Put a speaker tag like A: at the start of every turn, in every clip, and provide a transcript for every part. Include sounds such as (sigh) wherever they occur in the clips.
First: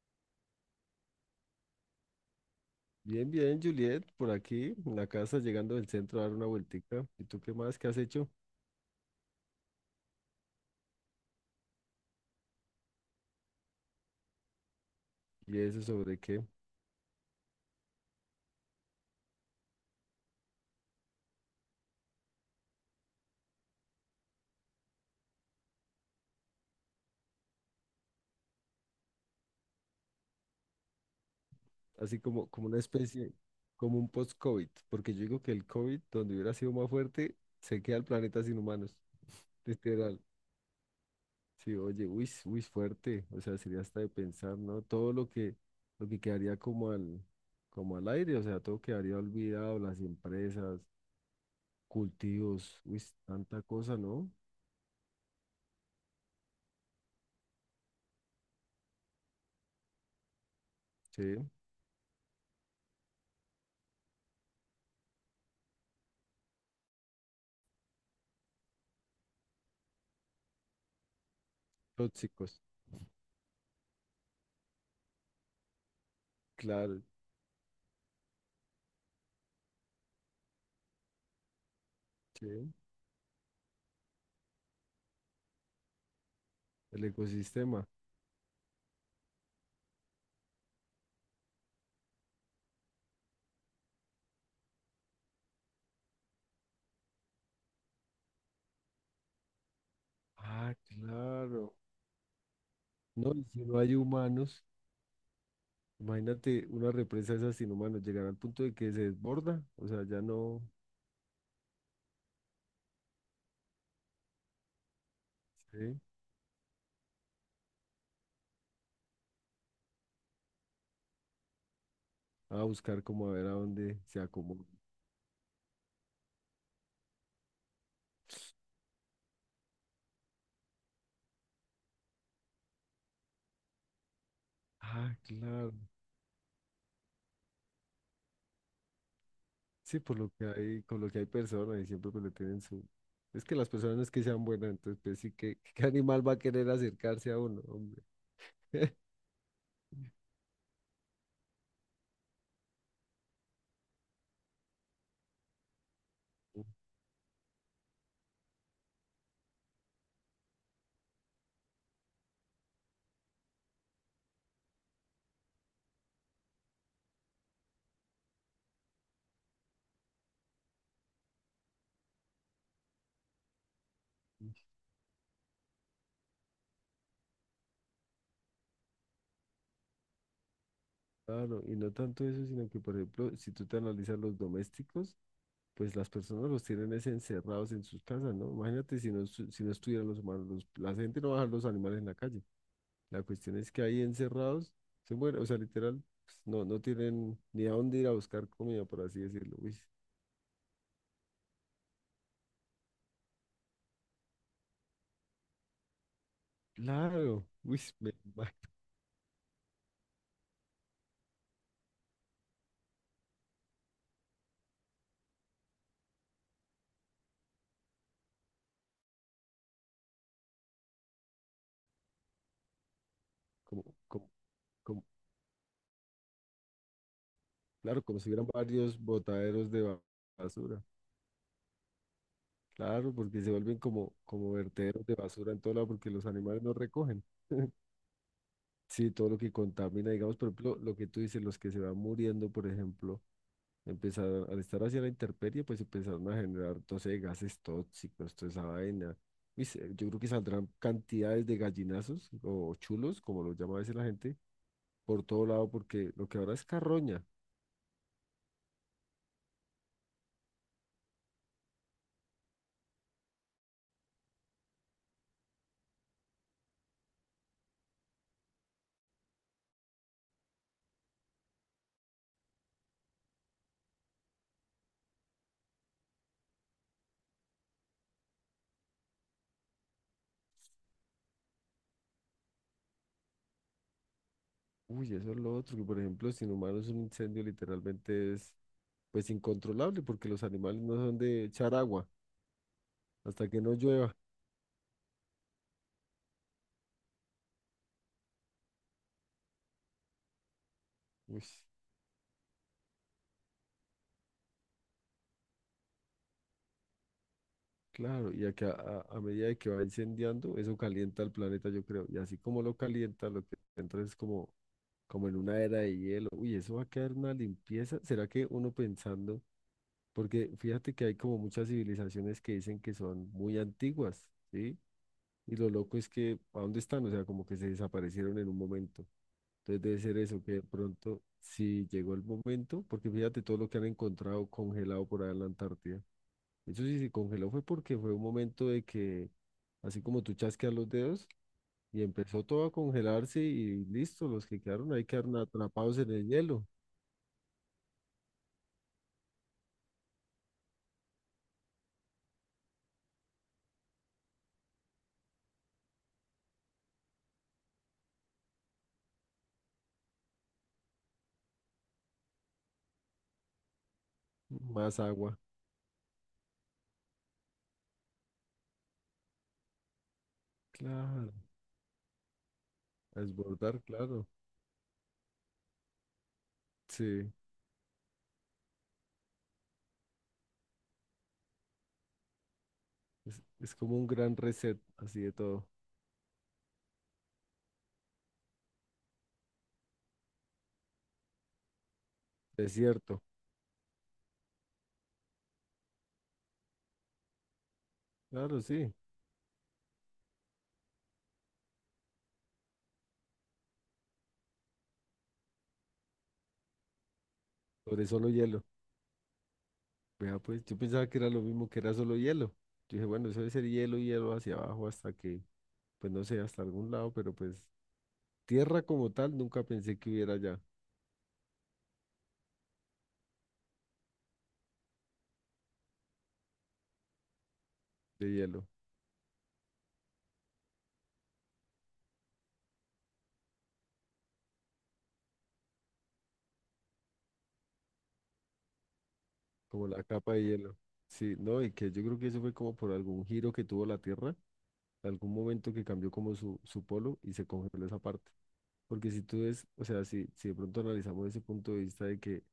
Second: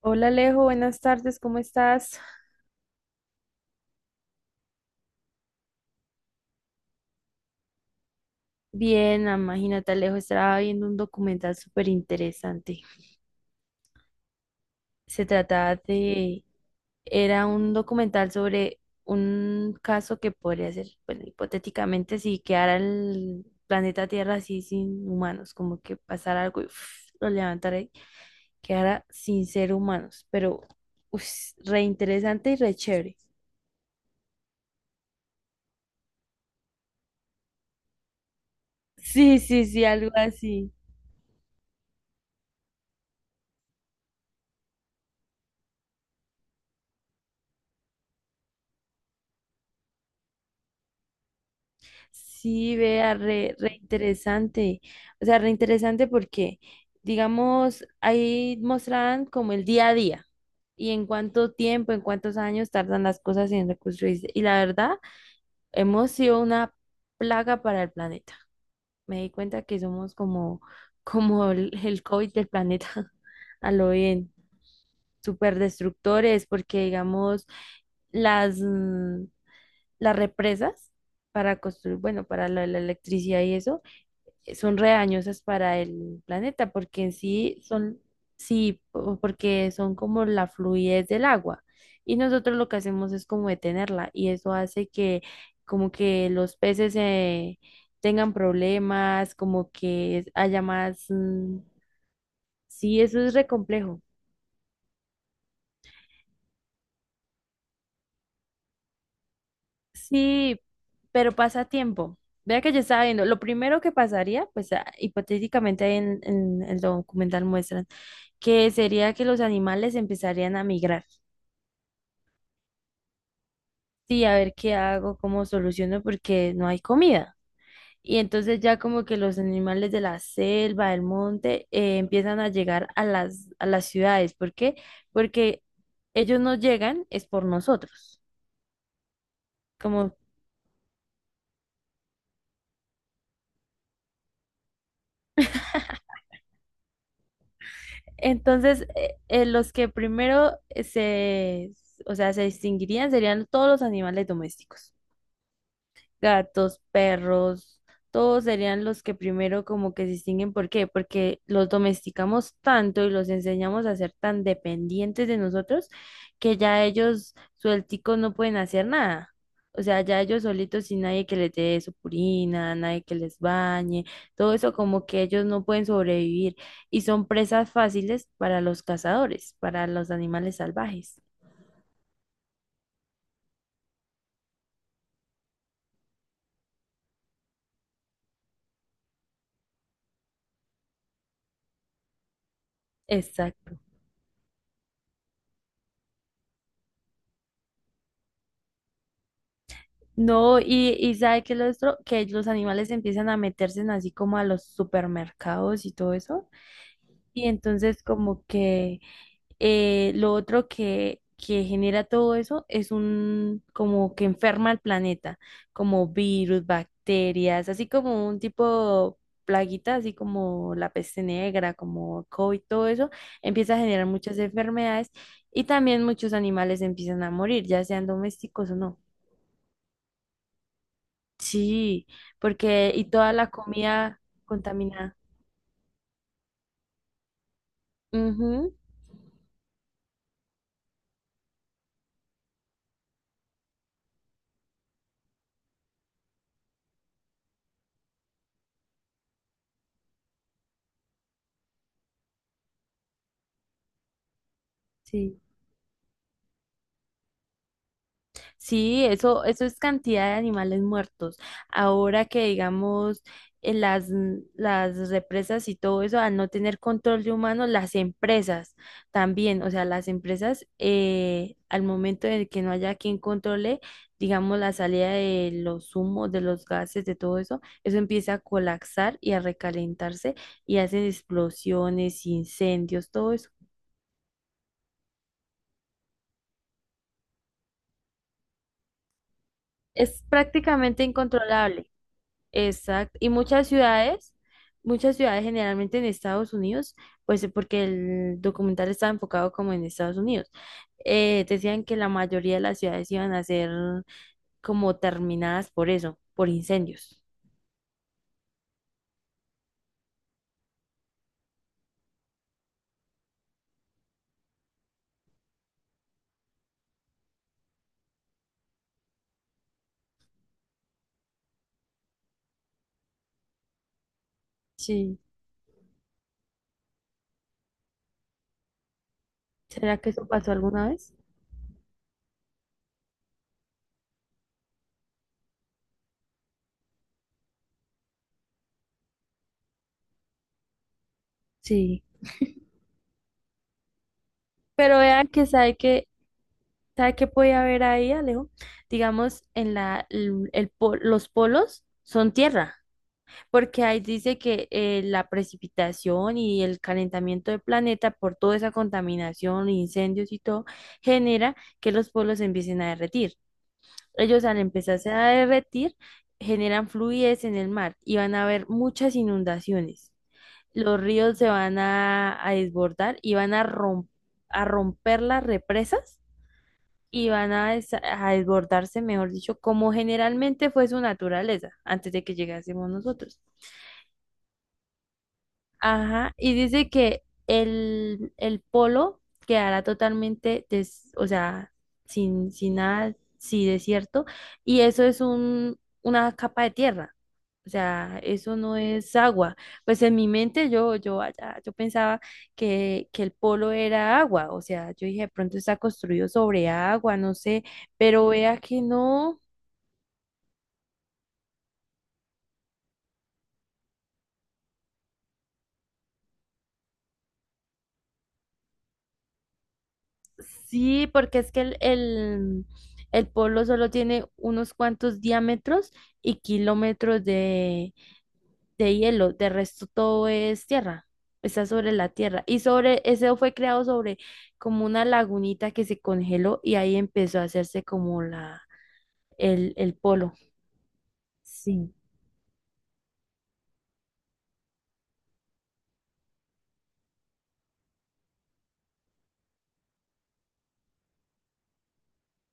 A: Hola Alejo, buenas tardes, ¿cómo estás?
B: Bien, bien, Juliet, por aquí, en la casa, llegando del centro a dar una vueltica. ¿Y tú qué más? ¿Qué has hecho?
A: Bien, imagínate Alejo, estaba viendo un documental súper interesante. Se
B: ¿Y
A: trataba
B: eso sobre
A: de,
B: qué?
A: era un documental sobre un caso que podría ser, bueno, hipotéticamente, si quedara el planeta Tierra así sin humanos, como que pasara algo y lo levantara y quedara sin ser humanos, pero uf, re
B: Así como,
A: interesante y
B: como
A: re
B: una
A: chévere.
B: especie, como un post-COVID, porque yo digo que el COVID, donde hubiera sido más fuerte, se queda el planeta sin humanos,
A: Sí, sí,
B: (laughs)
A: sí, algo
B: literal.
A: así.
B: Sí, oye, uy, uy, fuerte, o sea, sería hasta de pensar, ¿no? Lo que quedaría como al aire, o sea, todo quedaría olvidado, las empresas,
A: Sí,
B: cultivos, uy,
A: vea,
B: s-
A: re,
B: tanta
A: re
B: cosa, ¿no?
A: interesante. O sea, re interesante porque, digamos, ahí mostraban como el día a día y en
B: Sí,
A: cuánto tiempo, en cuántos años tardan las cosas en reconstruirse. Y la verdad, hemos sido una plaga para el planeta. Me di cuenta que somos como, (laughs) como el COVID del
B: tóxicos.
A: planeta, (laughs) a lo bien, súper destructores, porque,
B: Claro.
A: digamos, las, mm, las represas para construir, bueno, para la
B: Sí.
A: la electricidad y eso son re dañosas para el planeta,
B: El
A: porque en sí
B: ecosistema.
A: son, sí, porque son como la fluidez del agua. Y nosotros lo que hacemos es como detenerla, y eso hace que como que los peces tengan problemas, como que haya
B: Ah,
A: más,
B: claro.
A: sí, eso es
B: No, y
A: re
B: si no hay
A: complejo.
B: humanos, imagínate una represa de esas sin humanos, llegar al punto de que se desborda, o sea, ya
A: Sí,
B: no,
A: pero pasa a tiempo. Vea que yo estaba viendo, lo primero que pasaría, pues hipotéticamente ahí
B: ¿sí?
A: en el documental muestran, que sería que los animales empezarían a migrar.
B: A buscar como a ver a dónde se
A: Sí, a ver
B: acomoda.
A: qué hago, cómo soluciono, porque no hay comida. Y entonces ya como que los animales de la selva, del monte, empiezan a llegar a a las ciudades. ¿Por qué?
B: Ah,
A: Porque
B: claro.
A: ellos no llegan, es por nosotros.
B: Sí,
A: Como,
B: por lo que hay, con lo que hay personas y siempre pues le tienen su... Es que las personas no es que sean buenas, entonces pues sí, qué (laughs) animal va a querer acercarse a uno, hombre?
A: entonces,
B: (laughs)
A: los que primero o sea, se distinguirían serían todos los animales domésticos.
B: Ujú.
A: Gatos, perros, todos serían los que primero como que se distinguen. ¿Por qué? Porque los domesticamos tanto y los enseñamos a ser tan dependientes de nosotros que ya ellos suelticos no pueden hacer nada. O sea, ya ellos solitos sin nadie que les dé su purina, nadie que les bañe, todo eso como que ellos no pueden sobrevivir y son presas fáciles para los cazadores, para los animales salvajes.
B: Claro, y no tanto eso, sino que por ejemplo, si tú te analizas los domésticos, pues las personas los tienen es encerrados en sus casas, ¿no? Imagínate si no, si no estuvieran los humanos, la gente no va a dejar los animales en la calle. La cuestión es
A: Exacto.
B: que ahí encerrados se mueren, o sea, literal, pues, no, no tienen ni a dónde ir a buscar comida, por así decirlo. Uy,
A: No, y sabe que lo otro, que los animales empiezan a meterse en así como a los supermercados y todo eso.
B: claro,
A: Y
B: uy, (laughs)
A: entonces
B: me
A: como
B: imagino,
A: que lo otro que genera todo eso es un como que enferma al planeta, como virus, bacterias, así como un tipo plaguita, así como la peste negra, como COVID, todo eso, empieza a
B: como,
A: generar
B: como,
A: muchas
B: como-
A: enfermedades y también muchos animales empiezan a morir, ya
B: claro,
A: sean
B: como si hubieran
A: domésticos o no.
B: varios botaderos de basura.
A: Sí, porque y
B: Claro,
A: toda
B: porque
A: la
B: se vuelven como,
A: comida
B: como vertederos de
A: contaminada.
B: basura en todo lado porque los animales no recogen. (laughs)
A: Ujú,
B: Sí, todo lo que contamina, digamos, por ejemplo, lo que tú dices, los que se van muriendo, por ejemplo, empezaron, al estar hacia la intemperie, pues empezaron a generar, no sé, gases tóxicos, toda esa vaina. Y se- yo creo que saldrán cantidades de gallinazos o chulos, como lo llama a veces la gente, por
A: sí.
B: todo lado, porque lo que ahora es carroña.
A: Sí, eso es cantidad de animales muertos. Ahora que digamos las represas y todo eso, al no tener control de humanos, las empresas también, o sea, las empresas al momento de que no haya quien controle, digamos, la salida de los humos, de los gases, de todo eso, eso empieza a colapsar y a recalentarse y hacen explosiones, incendios, todo eso.
B: Uy, eso es lo otro, que por ejemplo, sin humanos un incendio literalmente es, pues, incontrolable,
A: Es
B: porque los animales no
A: prácticamente
B: son de echar
A: incontrolable.
B: agua
A: Exacto. Y
B: hasta que no llueva.
A: muchas ciudades generalmente en Estados Unidos, pues porque el documental estaba enfocado como en Estados Unidos,
B: Uy.
A: decían que la mayoría de las ciudades iban a ser como terminadas por eso, por incendios.
B: Claro, a medida de que va incendiando, eso calienta el planeta, yo creo. Y así como lo calienta, lo que entra es como en una era de hielo. Uy, eso va a quedar una limpieza. ¿Será que uno pensando? Porque fíjate que hay como muchas civilizaciones que dicen que son muy antiguas, ¿sí?
A: Sí,
B: Y lo loco es que, ¿a dónde están? O sea, como que se desaparecieron en un momento. Entonces
A: ¿será
B: debe
A: que
B: ser
A: eso
B: eso,
A: pasó
B: que de
A: alguna vez?
B: pronto, si llegó el momento, porque fíjate todo lo que han encontrado congelado por allá en la Antártida. Eso sí se congeló fue porque fue un momento de que, así como tú chasqueas los dedos,
A: Sí.
B: y empezó todo a congelarse y listo, los que quedaron
A: Pero
B: ahí
A: vean
B: quedaron
A: que sabe
B: atrapados
A: que,
B: en el hielo.
A: sabe que puede haber ahí, Alejo. Digamos, en la, el po- los polos son tierra. Porque ahí dice que la precipitación y el calentamiento del planeta por toda esa contaminación, incendios y todo, genera que los pueblos se empiecen a derretir. Ellos al
B: Más
A: empezarse a
B: agua,
A: derretir, generan fluidez en el mar y van a haber muchas inundaciones. Los
B: claro,
A: ríos se van a desbordar
B: a
A: y van
B: desbordar, claro.
A: a romper las represas y
B: Sí,
A: van a desbordarse, mejor dicho, como generalmente fue su naturaleza antes de que llegásemos nosotros.
B: es como un gran reset, así de todo.
A: Ajá, y dice que el polo quedará totalmente, o sea, sin nada,
B: Desierto,
A: sí, desierto, y eso es un, una capa de tierra, o sea, eso
B: claro,
A: no
B: sí,
A: es agua. Pues en mi mente yo pensaba que el polo era agua, o sea, yo dije, de pronto está construido sobre agua, no sé,
B: sobre
A: pero
B: solo
A: vea
B: hielo.
A: que no.
B: Vea, pues yo pensaba que era lo mismo, que era solo hielo. Yo dije, bueno, eso debe ser hielo, hielo hacia abajo hasta que, pues no sé, hasta algún lado, pero pues tierra como tal nunca pensé que hubiera ya
A: Sí, porque es que el polo solo tiene unos cuantos diámetros y kilómetros
B: de hielo.
A: de hielo, de resto todo es tierra, está sobre la tierra. Y sobre, ese fue creado sobre como una lagunita que se congeló y ahí empezó a hacerse como
B: Como
A: el
B: la
A: polo.
B: capa de hielo. Sí, no, y que
A: Sí.
B: yo creo que eso fue como por algún giro que tuvo la Tierra, algún momento que cambió como su polo y se congeló esa parte. Porque si tú ves, o sea, si de pronto analizamos ese punto de vista de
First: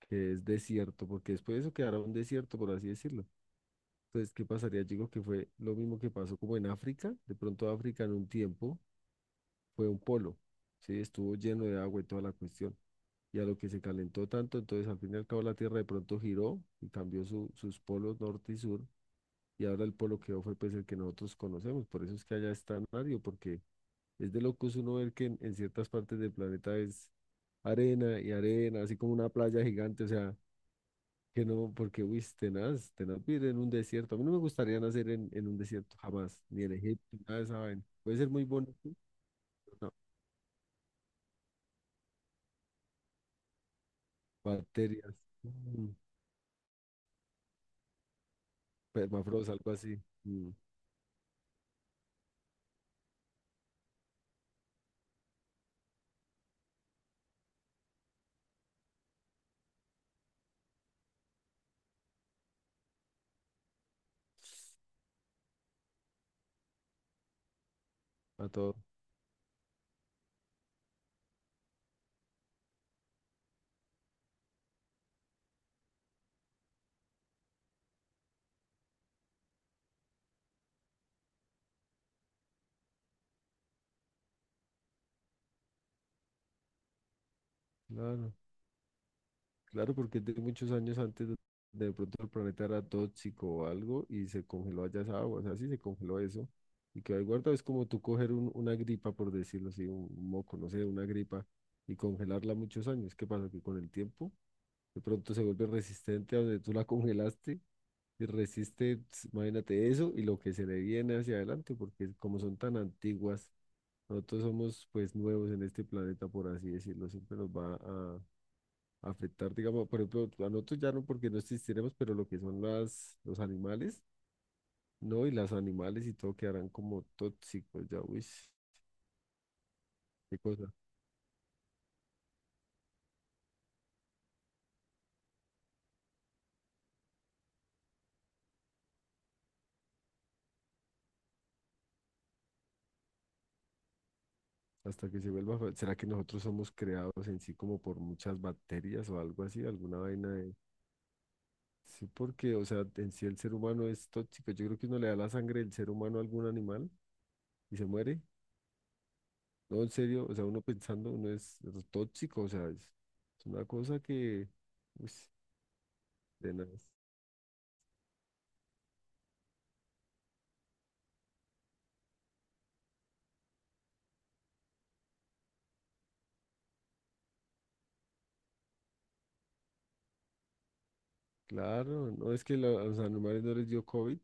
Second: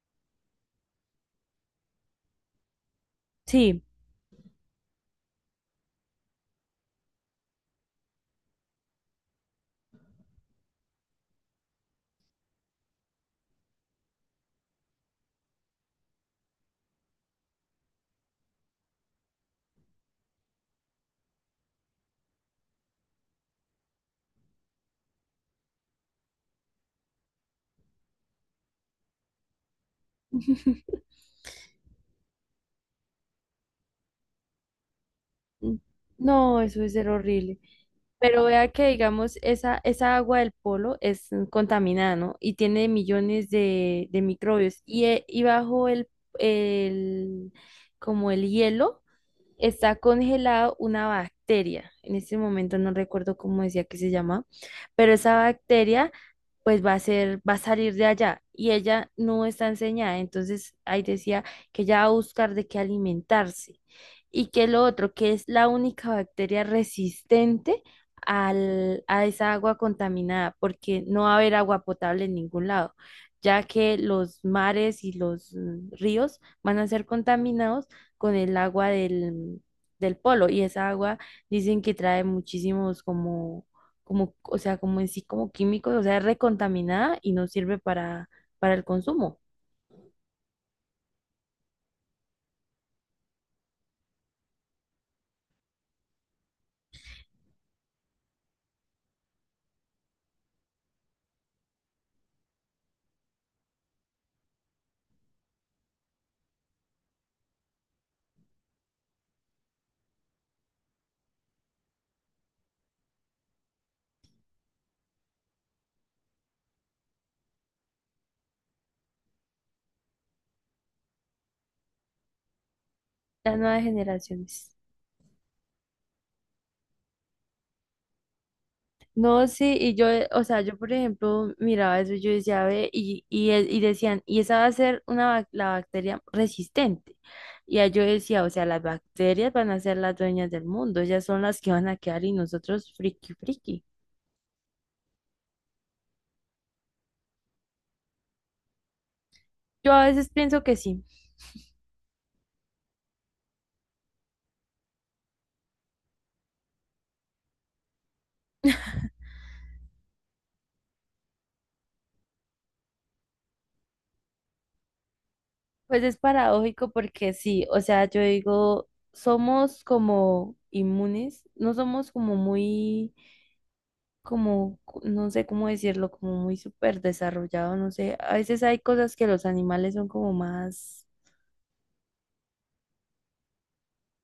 B: que es desierto, porque después de eso quedará un desierto, por así decirlo.
A: Sí,
B: Entonces, ¿qué pasaría? Yo digo que fue lo mismo que pasó como en África. De pronto África en un tiempo fue un polo, ¿sí? Estuvo lleno de agua y toda la cuestión. Y a lo que se calentó tanto, entonces al fin y al cabo la Tierra de pronto giró y cambió sus polos norte y sur y ahora el polo que fue pues el que nosotros conocemos, por eso es que allá está Mario, porque es de locos uno ver que en ciertas partes del planeta es arena y arena, así como una playa gigante, o sea, que no, porque uy, es tenaz, tenaz vivir en un desierto, a mí no me gustaría nacer en un
A: mm,
B: desierto jamás,
A: no,
B: ni en
A: eso es
B: Egipto,
A: ser
B: nada de esa
A: horrible.
B: vaina, puede ser muy
A: Pero vea
B: bonito,
A: que, digamos,
B: pero
A: esa,
B: no,
A: esa agua del polo es contaminada, ¿no? Y tiene millones de microbios.
B: bacterias,
A: Y bajo
B: mm,
A: el, como el hielo,
B: permafrost, algo
A: está
B: así, mm,
A: congelado una bacteria. En este momento no recuerdo cómo decía que se llama, pero esa bacteria pues va a ser, va a salir de allá y ella no está enseñada. Entonces ahí decía que ella va a buscar de qué alimentarse y que lo otro, que es la única bacteria resistente
B: a todo,
A: a esa agua contaminada, porque no va a haber agua potable en ningún lado, ya que los mares y los ríos van a ser contaminados con el agua del, del polo y esa agua dicen que trae muchísimos como, como, o sea, como en sí, como químicos, o sea, es recontaminada y no sirve
B: claro.
A: para el consumo.
B: Claro, porque de muchos años antes de pronto el planeta era tóxico o algo y se congeló allá esa agua, o sea, sí se congeló eso y quedó ahí guardado. Es como tú coger una gripa, por decirlo así, un moco, no sé, una gripa y congelarla muchos años. ¿Qué pasa? Que con el tiempo de pronto se vuelve resistente a donde tú la (laughs) congelaste y resiste, ps, imagínate eso y lo que se le viene hacia adelante, porque como son tan antiguas, nosotros somos pues nuevos en este planeta, por así decirlo, siempre nos va a afectar, digamos, por ejemplo, a nosotros ya no porque no existiremos, pero lo que son los
A: Las nuevas
B: animales,
A: generaciones.
B: ¿no? Y las animales y todo quedarán como tóxicos, ya, uy,
A: No, sí, y yo,
B: qué
A: o sea,
B: cosa,
A: yo por ejemplo miraba eso y yo decía, ve, y decían, y esa va a ser una, la bacteria resistente. Y ahí yo decía, o sea, las bacterias van a ser las dueñas del mundo, ellas son las que van a quedar y nosotros friki friki.
B: hasta que se vuelva, fa- ¿será que nosotros somos creados en sí como por muchas bacterias o algo así,
A: Yo
B: alguna
A: a veces
B: vaina de...
A: pienso que sí.
B: Sí, porque, o sea, en sí el ser humano es tóxico, yo creo que uno le da la sangre del ser humano a algún animal y se muere, no, en serio, o sea, uno pensando, uno es tóxico, o sea, es una cosa que, uy,
A: Pues es paradójico
B: tenaz.
A: porque sí, o sea, yo digo, somos como inmunes, no somos como muy, como, no sé cómo decirlo, como muy súper desarrollados, no sé, a veces hay cosas que los animales son como más.
B: Claro, no es que a los animales no les dio COVID.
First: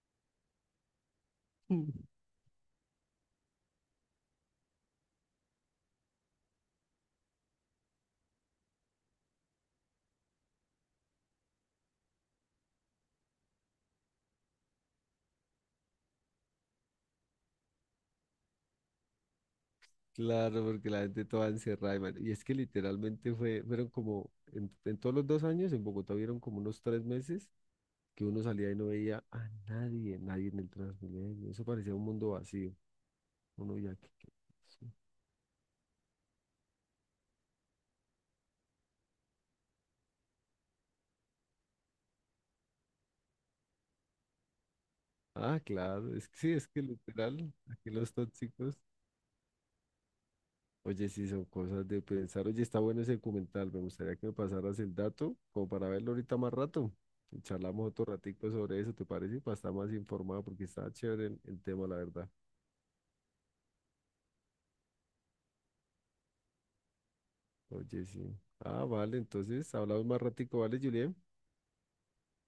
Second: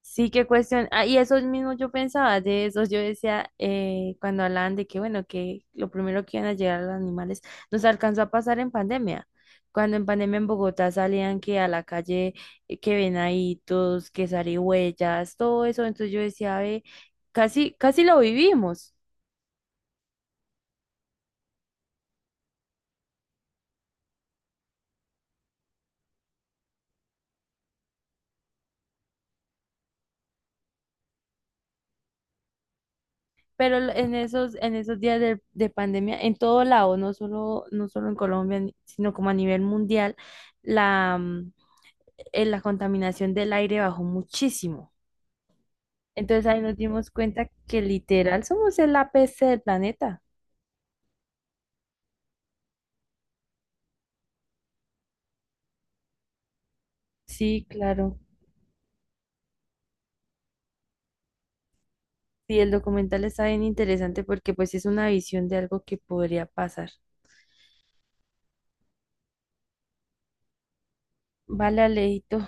A: Sí, qué cuestión. Ah, y eso mismo yo
B: Mm.
A: pensaba de eso. Yo decía, cuando hablaban de que, bueno, que lo primero que iban a llegar los animales, nos alcanzó a pasar en pandemia. Cuando en pandemia en Bogotá salían que a la calle, que venaditos, que zarigüeyas, todo eso. Entonces yo decía, ve, casi, casi lo vivimos.
B: Claro, porque la gente toda encerrada. Y y es que literalmente fueron como, en todos los 2 años en Bogotá vieron como unos 3 meses que uno salía y no veía a nadie, nadie en el Transmilenio. Eso parecía un mundo vacío.
A: Pero
B: Uno ya que-
A: en
B: sí.
A: esos días de pandemia, en todo lado, no solo, no solo en Colombia, sino como a nivel mundial, la, mm, la contaminación del aire bajó muchísimo.
B: Ah, claro, es que
A: Entonces
B: sí,
A: ahí
B: es
A: nos
B: que
A: dimos cuenta
B: literal,
A: que
B: aquí los
A: literal somos
B: tóxicos.
A: el APC del planeta.
B: Oye, sí, son cosas de pensar. Oye, está bueno ese documental. Me gustaría que me pasaras el dato como para verlo ahorita más rato. Y
A: Sí,
B: charlamos otro
A: claro.
B: ratico sobre eso, ¿te parece? Para estar más informado porque está chévere el tema, la verdad.
A: Sí, el documental está bien interesante porque pues es una visión de algo que podría pasar.
B: Oye, sí. Ah, vale, entonces hablamos más ratico, ¿vale, Julián?
A: Vale, Alejito,